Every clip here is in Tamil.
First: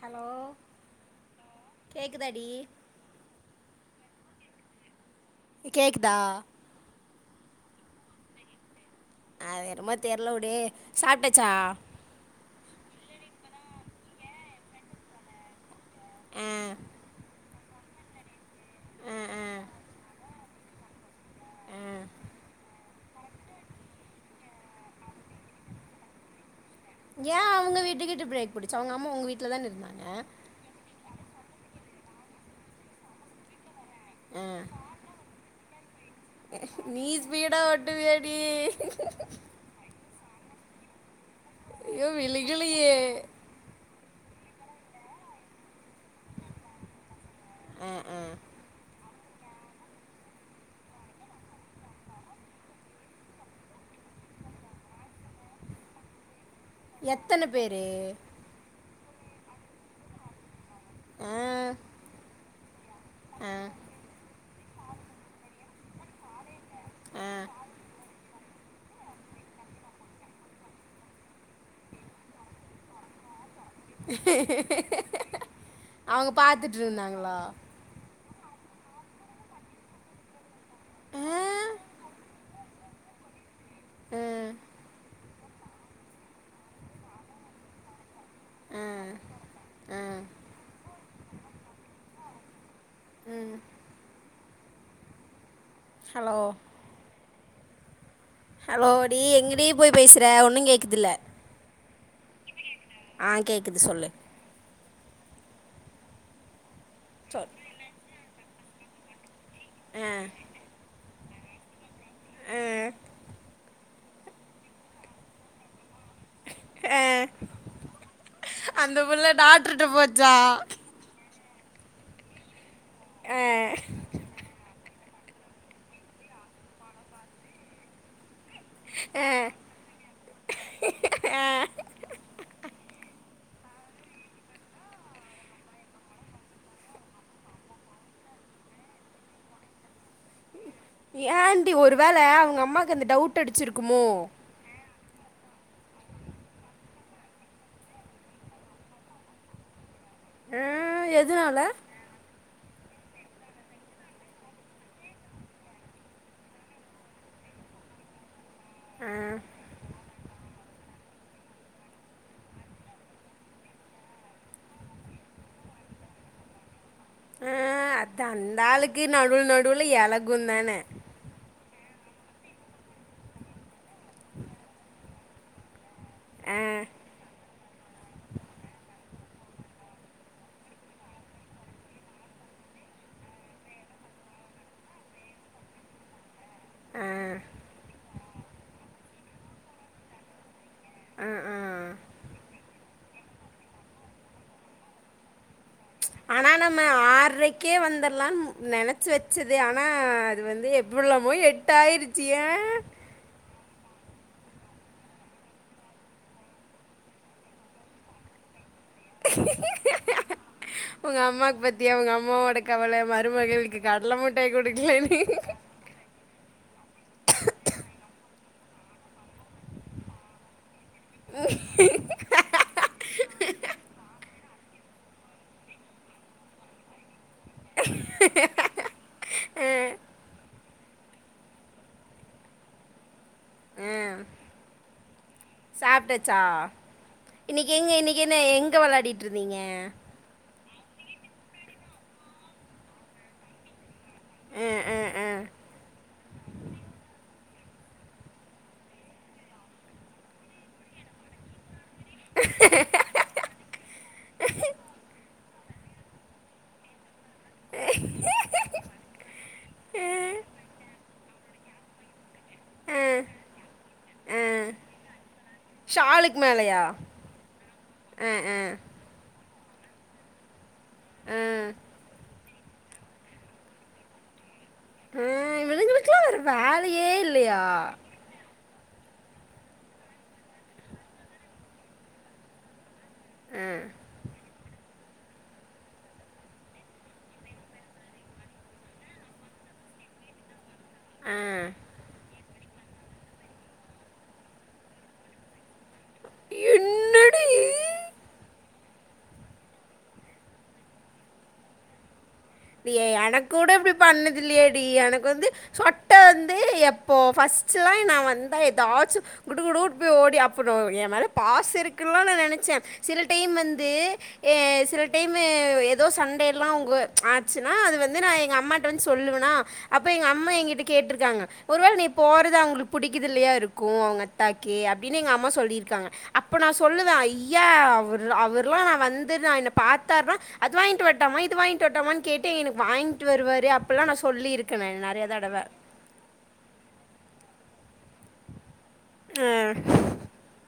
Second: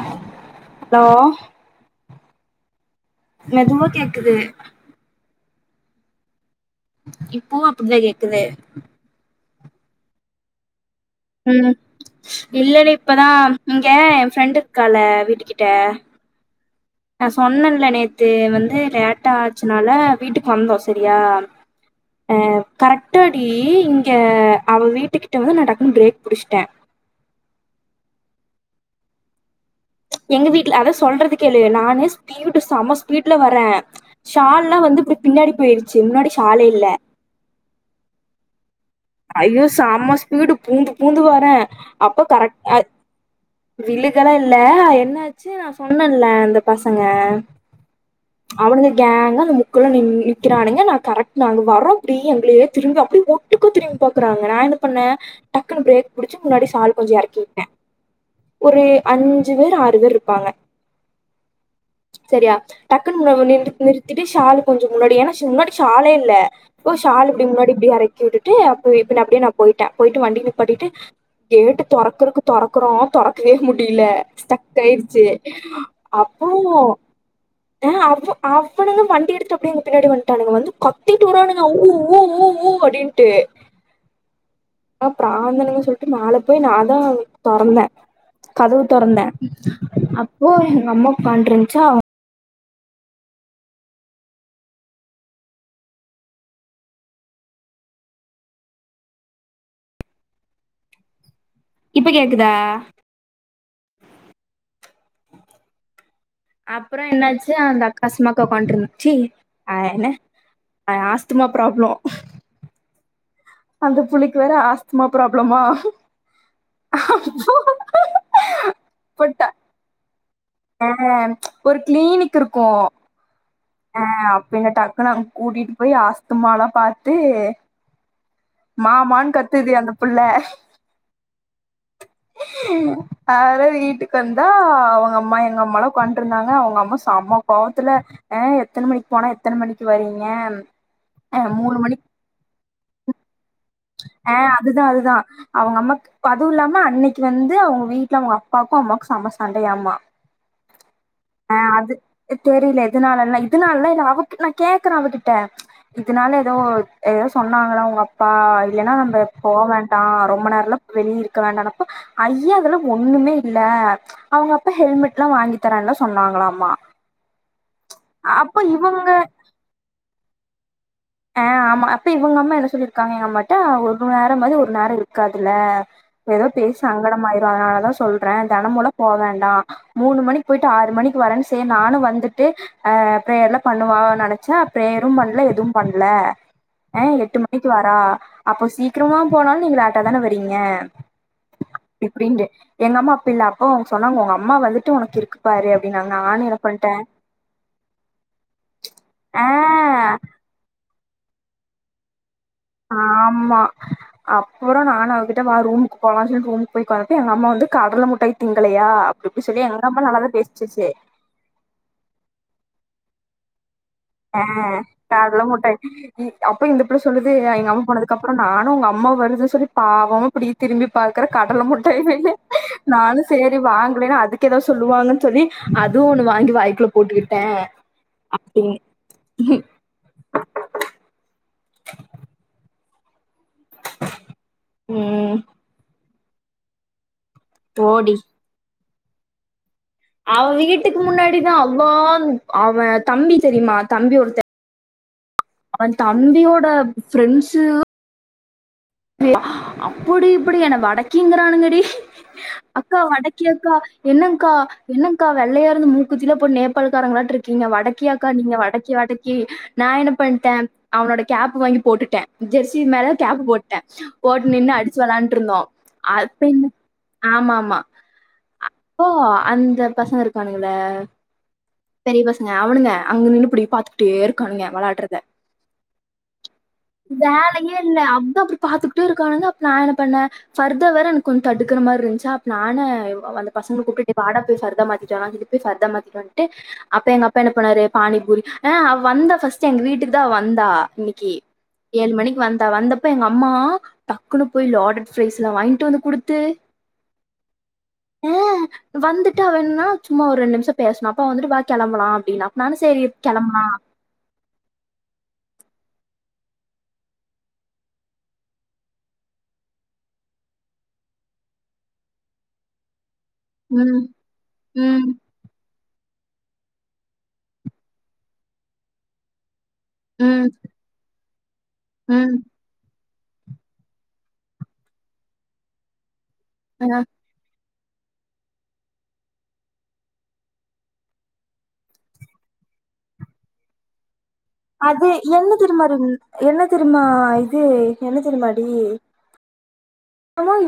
ஹலோ ஹலோ கேக் குதாடி? மெதுவா கேக்குது. இ கேக்குதா? இப்பவு அப்பிடிதா கேக்குது. அது என்னமோ தெர்ல விடு. சாப்ட்டாச்சா? ம் இல்லடி இப்பதா ம் இங்க என் ஃப்ரெண்டு் இருக்கால்ல வீட்டு கிட்ட ஆ சொன்னன்ல நேத்து வந்து ஆ லேட்டா ஆ ஆச்சுனால வீட்டுக்கு வந்தோ சரியா ஆ ஆ கரெக்டாடி இங்க அவ வீட்டுக்கிட்ட வந்து நா டக்குன்னு பிரேக் புடிச்சுட்டே ஏன் அவங்க வீட்டுக்கிட்ட பிரேக் புடிச்ச அவங்க அம்மா உங்க வீட்லதான இருந்தாங்க? எங்க வீட்ல அதா சொல்றது கேளு நானே ஸ்பீடு செம ஸ்பீட்ல வரே. ஆ ஷால்லா வந்து இப்டி பின்னாடி போயிடு நீ ஸ்பீடா ஓட்டுவியா டீ? ஐயோ செம ஸ்ஃபீடு பூந்து பூந்து ஓ ட்னே ஐயோ அப்ப கரெக்ட் அது விழுகலையே விழுகெல்லாம் இல்லை என்னாச்சு நான் சொன்னேல்லே அந்த பசங்க ஆ ஆ அவனுங் கேங்கா அந்த முக்குலா நிக்குரானுங்க நாங்க வரோம் எங்கலயே ஒட்டுக திரும்பி பாறாங்க ந என்ன பண்னேன் டக்குனு ப்ரேக் முன்னாடி சால் கொஞ்சம் எத்தன இறக்கிவிட்டேன் பேரு ஒரு அஞ்சு பேர் ஆறு பேர் இருப்பாங்க ஆஹ் [unintelligible] டக்கு நிறு நிறுத்திட்டு ஷால் கொஞ்சோ முன்னாடி ஏன்னா முன்னாடி ஷாலே இல்ல இப்போ ஆ ஷால் இப்டி முன்னாடி இப்டி இறக்கி விட்டு அப்ப இப்டினு அப்டியே நான் போயிட்டேன் போயிட்டு வண்டி பட்டிட்டு கேட்டு தொறக்கறக்கு தொறக்கறோ பிரேக் பிடிக்கவே முடியல ஸ்டக் ஆயிருச்சு அவங்க அப்போ பாத்துட்டு இருந்தாங்களா ஹம் அ அவனுங்க வண்டி எடுத்து அப்படிய எங்க பின்னாடி வந்துட்டானுங்க வந்து கத்திட்டு ஆ வறானுங்க ஊ ஊ ஊ ஊ அப்டின்ட்டு உம் தாழ்ந்தணும்ங்கு சொல்லிட்டு மேல போய் நான் தான் தொறந்தேன் ஆ கதவு தொறந்தேன் ஆ அப்போ எங்க அம்மா உட்காண்டுருந்துச்சா அவ உம் ஹலோ ஹலோ அடியே எங்கடி போய் பேசுற ஒன்னும்மே கேக்கல இப்ப கேக்குதா சொல்லு அப்பறோம் சொல் என்னாச்சு அந்த அக்கா மா ஒட்கந்துருச்சு ஆ ஆன ஆஹ சுத்தமா ப்ராப்ளம் ஆஹ் அந்த புலிக்கு வேற ஆஸ்துமா ப்ராப்ளமா அஹ் அப்போ அந்த புள்ள போட்டா டாக்டர்ட போச்சு சா ஆ ஒரு கிளீனிக் ருக்கும் ஆஹ் அப்பேலயிருந்து அ நாங்க கூட்டிட்டு போய் ஆஸ்துமாலாம் பார்த்து ஆ மாமானு கத்துது அந்த புள்ள ஆ ஹ ஹ வீட்டுக்கு வந்தா அவங்கம்மா எங்க அம்மாலாம் கொண்டுருந்தாங்க அவங்க அம்மா சம்ம கோவத்துல எத்தனை மணிக்கு போனா எத்தனை மணிக்கு வரீங்க ஏன் ஆண்டி ஒரு வேளை அவங்க அம்மா எங்கிருந்து டவுட் அடிச்சிருக்குமோ ஆஹ் அதுதான் அது தோ அவ அம்மாக்கு அதுவுமில்லாம அன்னிக்கி வந்து அவங்க வீட்டுல அவங்க அப்பாக்கு அம்மாக்கு செம்ம சண்டையா மா தோ ஆஹ் ஆஹ் அது தெரியல எதனாலல்ல இதனாலல்லாம் இல்ல அவ கிட் நான் கேக்குறேன் அவகிட்ட இதனால ஏதோ சொன்னாங்களா உங்க அப்பா இல்லன்னா ஆ நம்ம போக வேண்டாம் ரொம்ப நேரம் வெளிய இருக்க வேண்டப்ப ஐய்யோ அதுல ஒண்ணுமே இல்ல அவுங்க அப்ப ஹெல்மெட் எல்லாம் வாங்கி தர சொன்னாங்களமா அஹ் அது அந்த ஆளுக்கு நடு நடுவுல இலகுந்தானே ஆஹ் ஆமா அப்ப இவங்க அம்மா என்ன சொல்லிருக்காங்க எங்க அம்மாட்ட ஒரு நேரம் மாதிரி ஒரு நேரம் இருக்காதுல்ல ஏதோ ஆ பேசி சங்கடமாய நான் தான் சொல்றேன் தினமூல போ வேண்டாம் மூணு மணிக்கு போயிட்டு ஆறு மணிக்கு வரேன்னு செரி நானும் வந்துட்டு அஹ் ப்ரேயர்ல பண்ணுவா நினைச்சேன் ப்ரேயரும் பண்ணல எதுவும் பண்ணல ஆ ஏய் எட்டு மணிக்கு வரா அப்போ சீக்கிரமா போனாலும் நீங்கள லேட்டா தானே வறீங்க ஆ ஆ இப்படின்டு எங்கம்மா இல்ல அப்ப அவங்க சொன்னாங்க உங்க அம்மா வந்துட்டு உனக்கு இருக்குப்பாரு ஆனா நம்ம ஆர்ரைக்கே வந்துரலாம்னு நெனைச்சு ஆ வச்சது ஆனா அது வந்து உள்ளபோய் எட்டு ஆயிருச்சு ஏன் ஆமா அப்புறம் நான் அவகிட்ட ரூமுக்கு போகலாம்னு சொல்லிட்டு ரூமுக்கு போய் கு வந்தப்ப எங்க அம்மா வந்து கடல முட்டாயி திங்க இருக்கலையா அப்படி இப்படி சொல்லி எங்க அம்மா நல்லாதான் பேசுச்ச்சீ உங்கள் அம்மாவுக்கு பற்றியா உங்கள் அம்மாவோட [unintelligible] மிட்டாய் ஆஹ் கொடுக்கலன்னு கடலமுட்டாய் அப்போ இந்த புள்ள சொல்லுது எங்கம்மா போனதுக்கப்பற நானும் உங்க அம்மா வருதுன்னு சொல்லி பாவமா இப்படி திரும்பி பா்கற கடலை முட்டையவே இல்லை நானும் சரி வாங்கேன்ன அதுக்கு ஏதாவது சொல்லுவாங்கன்ன சொல்லி அதுவும் ஒன்னு வாங்கி வாய்க்குல போட்டு டேன் அப்டி ஹும் [inaudible] உஹ் ம் சாப்பிட்ட சா இன்னிக்கு எங்க இன்னைக்கு என்ன எங் வெளையாடிட்டு இருந்தீங்க அவன் வீட்டுக்கு முன்னாடிதான் அவவா அவன் தம்பி தெரியுமா தம்பி ஒருத்தன் ஆ ஆ ஆ ஹலோ [unintelligible] அப்படி இப்படி என்ன வடக்கிங்கிறானுங்கடி அக்கா வடக்கி அக்கா என்னங்க்கா என்னங்க்கா வெள்ளையா இருந்து மூக்குத்திலா போட் நேபாளக்காரங்களாட் இருக் கீங்க வடக்கியாக்கா நீங்க? வடக்கி வடக்கி நா ஆ, என்ன பண்ட்டே அவனோட கேப் வாங்கி போட்டுட்டே. ஜெர்சி மேல கேப் போட் போட்டு நின்னு அடிச்சு வெளையாண்ட்ருந்தோ ஷாலுக்கு அப்ப என்ன மேலேயா ஆமா ஆமா ஆ ஆ அ அப்போ ஆ அந்த பசங்க இருக்கானுக ல்ல ஆ பெரிய பசங் க அவுனுக அங்க நின்னு இப்டி பாத்துக்கிட்டே இருக்கானுக வெளையாடறத. ஆ, இவனுங்களுக்குலாம் வேறு வேலையே இல்லையா வேலையே இல்ல அதா அப்டி பாத்துக்கிட்டே இருக்கானுங்க அப்ப நா என்ன பண்ண ஃபர்தா வேற எனக்கு கொஞ் தடுக்கற மார இருந்துச்சா அப்ப நானே அப்ப அந்த ஆ பசங்கள கூப்ட்டு டேய் வாடா போய் ஃபர்தா மாத்திட் நா வீட்டுக்கு போய் ஃபர்தா மாத்திட்டு வந்துட்டு அப்ப எங்க அப்பா என்ன பண்ணாரு பானி பூரி ஆ அவ வந்தா ஃபஸ்ட் எங்க வீட்டுக்குதா அவ வந்தா அன்னக்கி ஆ ஏழு மணிக்கு வந் தா வந்தப்ப எங்க அ ம்மா டக்குன்னு போய் லாடட் ஃப்ரைஸ் எல்லா வாங்கிட்டு வந்து குடுத்து என்னடி ம் வந்துட்டு அவ என்னா சும்மா ஒரு ரெண்டு நிமிஷோ பேசுனா அப்ப வந்துட்டு வா கெளம்பலா அப்டின்னா அடியே எனக்கு கூட இப்டி பண்ணது இல்லையேடி எனக்கு வந்து சொட்ட வந் து எப்போ ஃபஸ்ட் எல்லா நா வந்தா எதாச்சு குடு குடுன்னு போய் ஓடி ஹக் பண்ணு என் மேல பாசோ இருக்குன்ல நா நெனைச்சே சில டைம் வந்து ம், ஏ சில ம், டைமு எ தோ சண்ட எல்லா அவங்க ஆச்சுனா அது வந்து நா எங்க அம்மாகிட்ட வந்து சொல்லுவனா அப்போ எங்க ம், அம்மா எங்கிட்ட கேட்ருக்காங்க ஒரு வேள நீ ம். போறது அவங்களுக்கு புடிக்குது இல்லையா இருக்கு அவங்க அத்தாக்கி அப்டின்னு எங்க அம்மா சொல்லியிருக்காங்க அப்ப நா ஆ. சொல்லவே ஐ யா அவர் அவர்லா நா வந்து நா என்ன பாத்தாருனா அது வாங்கிட்டு வரட்டாமா இது வாங் கிட்டு வரட்டாமான்னு கேட்டு எனக்கு வாங்கிட்டு வருவாரு அப்பெல்லா நா சொ அது என்ன தெரிமா இரு என்ன தெரிமா இ து என்ன தெரியுமாடி? ஆ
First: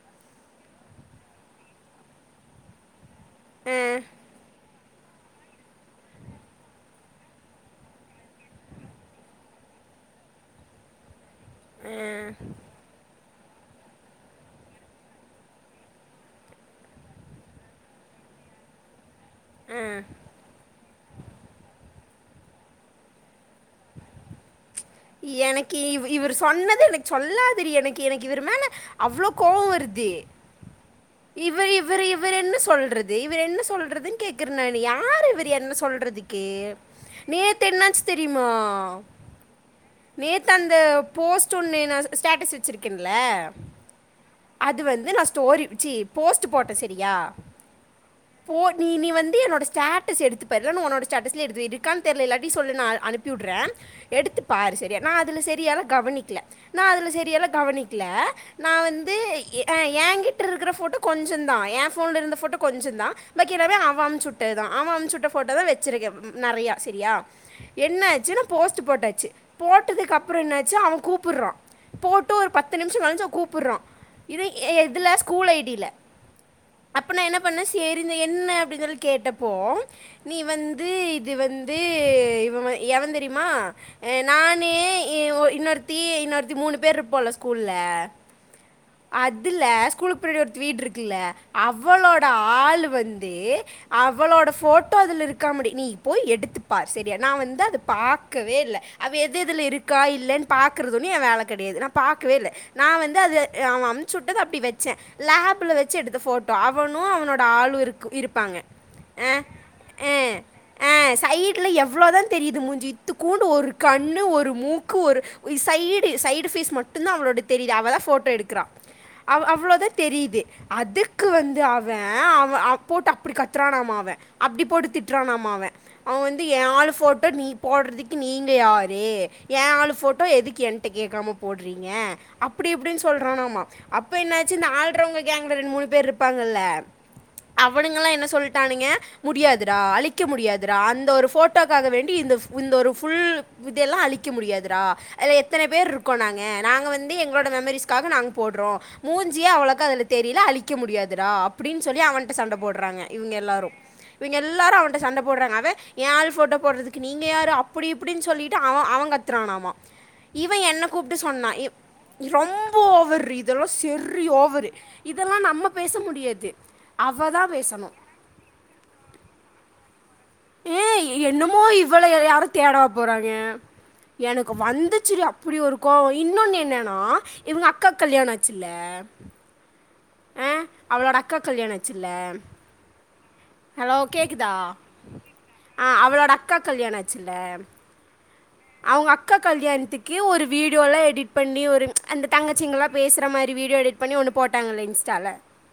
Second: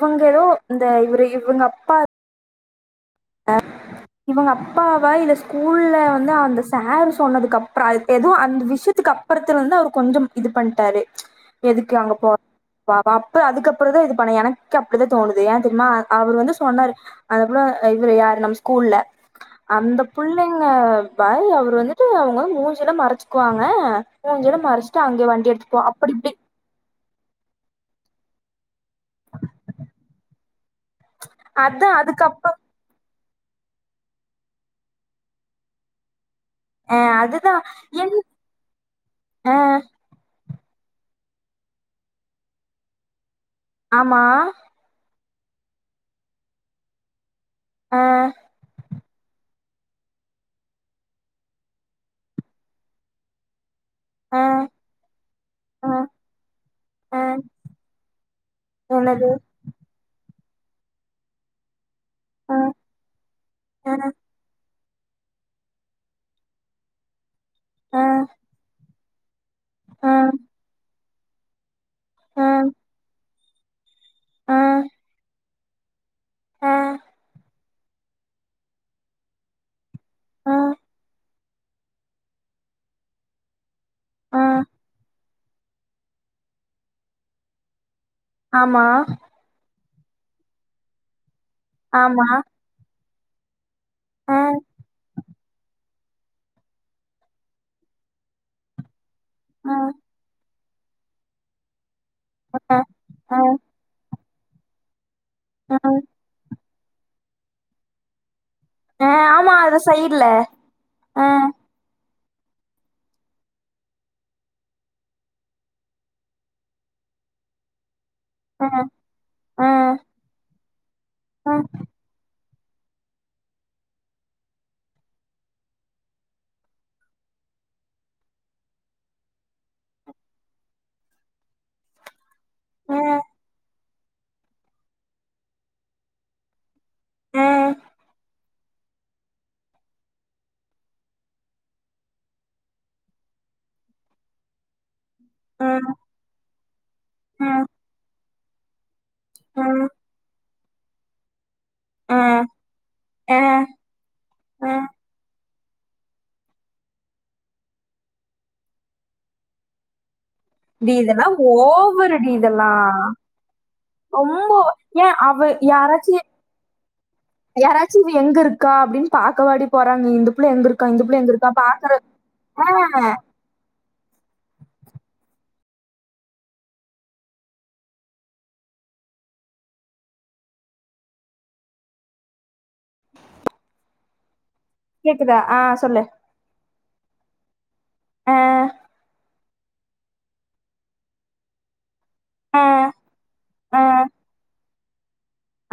இவங்களு இந்த இவரு இவங்க அப்பா ஆ அஹ் இவங்க அப்பாவா இல்ல ஸ்கூல்ல வந்து அந்த சாரு சொன்னதுக்கு அப்புறம் ஏதவும் அந்த விஷயத்துக்கு அப்புறத்துல வந்து அவர் கொஞ்சோம் இது பண்ணிட்டாரு எதுக்கு அங்க போற வாவா அப்ப அதுக்கப்புறம் தான் இது பண்ண எனக்கு அப்டிதான் தோணுது ஏன் தெரியுமா அவர் வந்து சொன்னாரு அந்த புள்ள இவர் யாரு நம்ம ஸ்கூல்ல அந்த புள்ளைங்க பைய் அவரு வந்து எப்படி அவங்க மூஞ்சில மறைச்சுக்குவாங்க மூஞ்சில மறைச் எனக்கு இவ இவரு சொன்னது எனக்கு சொல்லாதிரி எனக்கு எனக்கு இவருமேல அவ்ளோ கோவம் வருது இவர் அதான் இவரு அதுக்கப்புறம் இவர்ருன்னு சொல்றது இவர் என்ன சொல்றதுன்னு கேக்குற யாரு இவரு என்ன சொல்றதுக்கு அ கே அதுதா நேத்து என்னாச்சி என் தெரியுமா அ நேத்து அந்த போஸ்ட் ஒன்னு நான் ஸ்டேட்டஸ் வச்சுருக்கேன்ல ஆமா ஸ்டோரி வச்சி போஸ்ட் போட்டேன் செரியா அ போ நீ நீயும் வந்து என்னோட ஸ்டேட்டஸ் எடுத்து பாரு இல்லனா உன்னோட ஸ்டேட்டஸ்ல எடுத்து இருக்கான்னு தெரியல இல்லாட்டி சொல்லு அனுப்பிவுட்றேன் அ எடுத்து பாரு சரியா நான் அதில சரியால அ கவனிக்கல நான் அதில அ சரியால கவனிக்லல நான் வந்து என்னது ஆன் என்கிட் என்ட்ருக்கிற ஃபோட்டோ கொஞ்சம் தான் ஏப் போன்ல இருந்த அ போட்டோ கொஞ்சம் தான் பாக்கி எல்லாமே அ அவன் அமுச்சுட்டது தான் அவன் அமுச்சுட்ட ஃபோட்டோ தான் வச்சருக்கேன் நெறைய சரியா அ அ என்ன ஆச்சுன்னா போஸ்ட் போட்டே ச்சீ அ போட்டதுக்கு அப்புறம் என்னாச்சு அவன் கூப் டுறான் போட்டு ஒரு பத்து அ நிமிஷம் கழுச்சும் கூப்புறோம் இரு அ எ எதுல ஸ்கூல் ஐடில அப்போ நான் என்ன பண்ணேன் சேரினு என்ன அப்படின்னு சொல்லி கேட்டப்போ நீ அ வந்து இது வந்து இவன் எவன் தெரியுமா அ நானு ஏ ஒ இன்னொருத்தி இன்னொருத்தி மூணு பேர் இருப்போல ஸ்கூல்ல ஆமா அதுலஸ் ஸ்கூலுக்கு பின்னாடி ஒருத்தி வீட்டிருக்குல்ல அவளோட ஆமா ஆளு வந்து தே அ அவளோட ஃபோட்டோ இதில இருக்காமுடி நீ போய் எடுத்துப்பார் செரியா நான் வந்து அத பாக்கவே இல்ல அவ எது எதுல அ இருக்கா இல்லன்னு பாக்கறதொன்னு என் வேல கெடையாது நா பாக்கவே இல்ல நான் வந்து அ அதது அவன் சுட்டது அப்படி வச்சேன் லாப்ல வச்சு எடுத்த ஃபோட்டோ அவனும் அவனோட ஆளு இருக் இருப்பாங்க அ அஹ ஆமா அது சைடுல ஆஹ ஆஹ அ சைடுலா எவ்வளோதா தெரியுது முஞ்சீ இத்துக்கோண்டு ஒரு கண்ணு ஒரு மூக்கு ஒரு சைடு சைடு ஃபேஸ் மட்டு்தான் அவளோட தெரியுது அவதான் போட்டோ எடுக்குறான் அவ் அ அ அவளோதான் தெரியுது அதுக்கு க்கு வந்து அவன் அவ போட்டு அப்டி கத்துறானாமா அவன் அப்டி போட்டு திட்றானாமா அவன் அவன் வந்து ஏன் ஆளு ஃபோட்டோ நீ போட்றதுக்கு நீங்க யாரு என் ஆளு போட்டோ எதுக்கு என்ட கேட்காம போடுறீங்க அப்புடி அ இப்டின்னு சொல்றானாமா அப்ப என்னாச்சு இந்த ஆளுறவங்க கேங்கல ரெண்டு மூணு பேர் இருப்பாங்கல்ல அ அவனுங்கல்லாம் என்ன சொல் தானுங்க முடியாதுடா அழிக்க முடியாதுடா அந்த ஒரு போட்டோக்காக வேண்டி இந்த இந்த ஒரு ஃபுல் இதெல்லாம் அழிக்க முடியாதுடா இதுல எத்தன அ பேரு இருக்கோம் நாங்க நாங்க வந்து வந்து அ எங்களோட மெமரிஸ்காக நாங்க போட்றோம் மூஞ்சியே அவ்ளோக்க அதில தெரில அழிக் வைக்க முடியாதுடா அப்டின்னு சொல்லி அ அவன்ட்ட சண்ட போடுறாங்க இவங்க அ எல்லாரும் இவங்க அ எல்லாரும் அவன்ட்ட சண்ட போடுறாங்க அவன் ஏ‌ஆளு ஃபோட்டோ போடுறதுக்கு நீங்க யாரு அப்டி இப்டி அப்டின்னு சொல்லிட்டு அவ அவங் கத்துறானாமா இவன் என்னை டி கூப்பிட்டு இதல்லாம் சொன்னான் இ- ஒவ்வொரு டி இதல்லா ரொம்ப ஓவர் இதெல்லாம் சரி ரொம்ப ஓவர் ஏன் இதெல்லாம் அவ நம்ம பேச யாராச்சி முடியாது அவ தான் பேசணும் யாராச்சி இவ எங்க இருக்கா அப்டின்னு பாக்கவாடி போறாங்க இந்த புள்ள எங்க ஏ இருக்கா இந்த புள்ள எங்க இருக்கா பாக்குற ஹ போறாயங்க எனக்கு வந்துச்சுடி அப்ப அப்படி கோவோம் இன்னொன்னு என்னன்னா இவங்க அக்காக்கு கல்யாணோம் ஆச்சுல்ல ஆ அவளோட அக்கா கல்யாணம் ஆச்சுல ஹலோ கேக் க்குதா கேக்குதா ஆ சொல்லு அவளோட அக்கா கல்யாணோ இது ச்சில்ல ஆ, அவங்க அக்காக் கல்யாணத்துக்கு ஒரு வீடியோலா எடிட் பண்ணி ஒரு அந்த ஆ, தங்கச்சிங்கல்லா பேசுற மாரி வீடியோ ஆ, எடிட் பண்ணி ஒன்னு போட்டாங்கல்ல இ ன்ஸ்டால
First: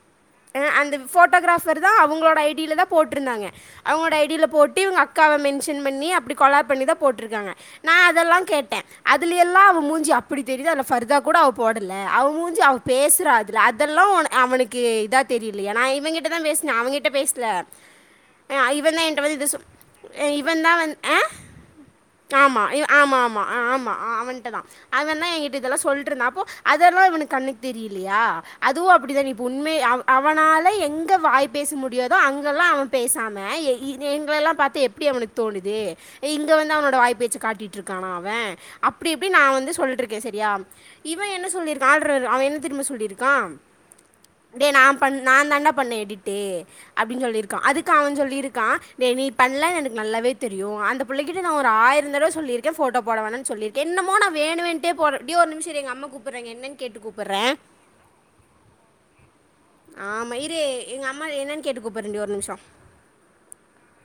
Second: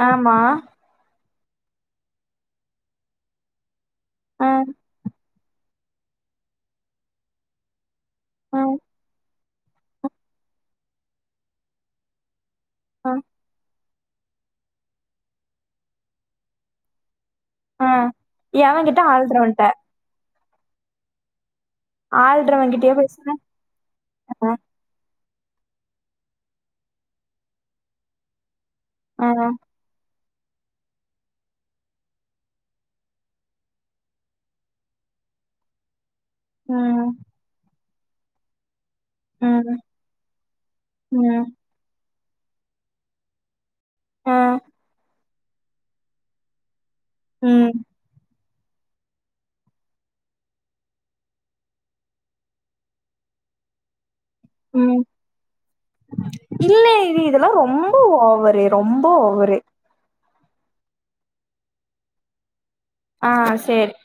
ஆமா. ஆ அந்த போஃட் போட்டோகிராஃபர் தா அவங்களோட ஐட் டில தா போட்ருந்தாங்க அவுங்களோட ஆ, ஐடில போட்டு இவுங்க அக்காவ மென்ஷ பின் பண்ணி அப்டி கொலாப் பண்ணி தா போட்ருக்காங்க நா அதெல்லா ஆ, கேட்டே அதுலியல் ன்னா அவ மூஞ்சி அப்புடி தெரிது அதுல ஃபர்தா கூடோ அவ போடல அவ் மூஞ் ஞ்சு அவ ஆ, பேசுறா அதுல அத் இதெல்லா ஒன அவனுக்கு இதா தெரிலியா நா இவங்கிட்ட தா பேஸ்னே அவங்கிட்ட பேஸ் ல ஆ. ஆ இவ எவன்கிட்ட தா என்ட வந்து இது ஆள்றவன்ட்ட. சொல் ஏய்வ் இவன் தா வந் ஆ ஆமா இவ ஆள்றவன்கிட்டயே ஆமா பேசுறேன். ஆமா ஆ ஆமா ஆ அவன்ட்டதா அவந்தா ட்டு இதெல்லா சொல்ட்ருந்த அப்போ அதெல்லா இவனுக்கு கண்ணுக் தெரிலியா அதுவு அப்படி தா ஆ, நீ இப்ப உண்மையா அவ அவனால எங்க வாய் பேச முடியாது தோ அங்கெல்லா அவன் பேசாம எ இது எங்கலெல்லா பாத்தது எப்டி அவனுக்கு தோனுது ஏ இங்க வந்து அவனோட ம், வாய் பேச்சி காட்டிட் ட்ருக்கானா அவ அப்டி இப்டி நா வந்து ம், சொல்லிட்ருக்கேன் சரியா இவன் ம், என்ன சொல்லிருக்கா ட்ராரு அவன் என்ன தெரிமா சொல்லிருக்கா ஆ, டே நா பண் நான் தாண்டா பண்ணே எடிட்டு அப்டின்னு சொல்லிருக்கா ம், அதுக்கு அவன் சொல்லியிருக் க்கா டேய் நீ பண்லன்னு எனக்கு நல்லாவே தெரியு அந்த புள்ளைக்கிட்ட நா ஒரு ஆயிரொ தடவ சொல்லியிருக்கே போஃட்டோ போட வேணான்னு சொல்லிருக்கே இன்னமோ நா ம் கூப்பிட்றாங்க என்னன்னு இல்ல கேட்டு இது இதெல்லா கூப்பிட்றேன் ரொம்ப ஓவரு ரொம்ப ஓவரு து எங்க அம்மா என்னன் கேட்டு கூப்பற்றண்டி ஒரு நிமிஷோ ஆ சேரி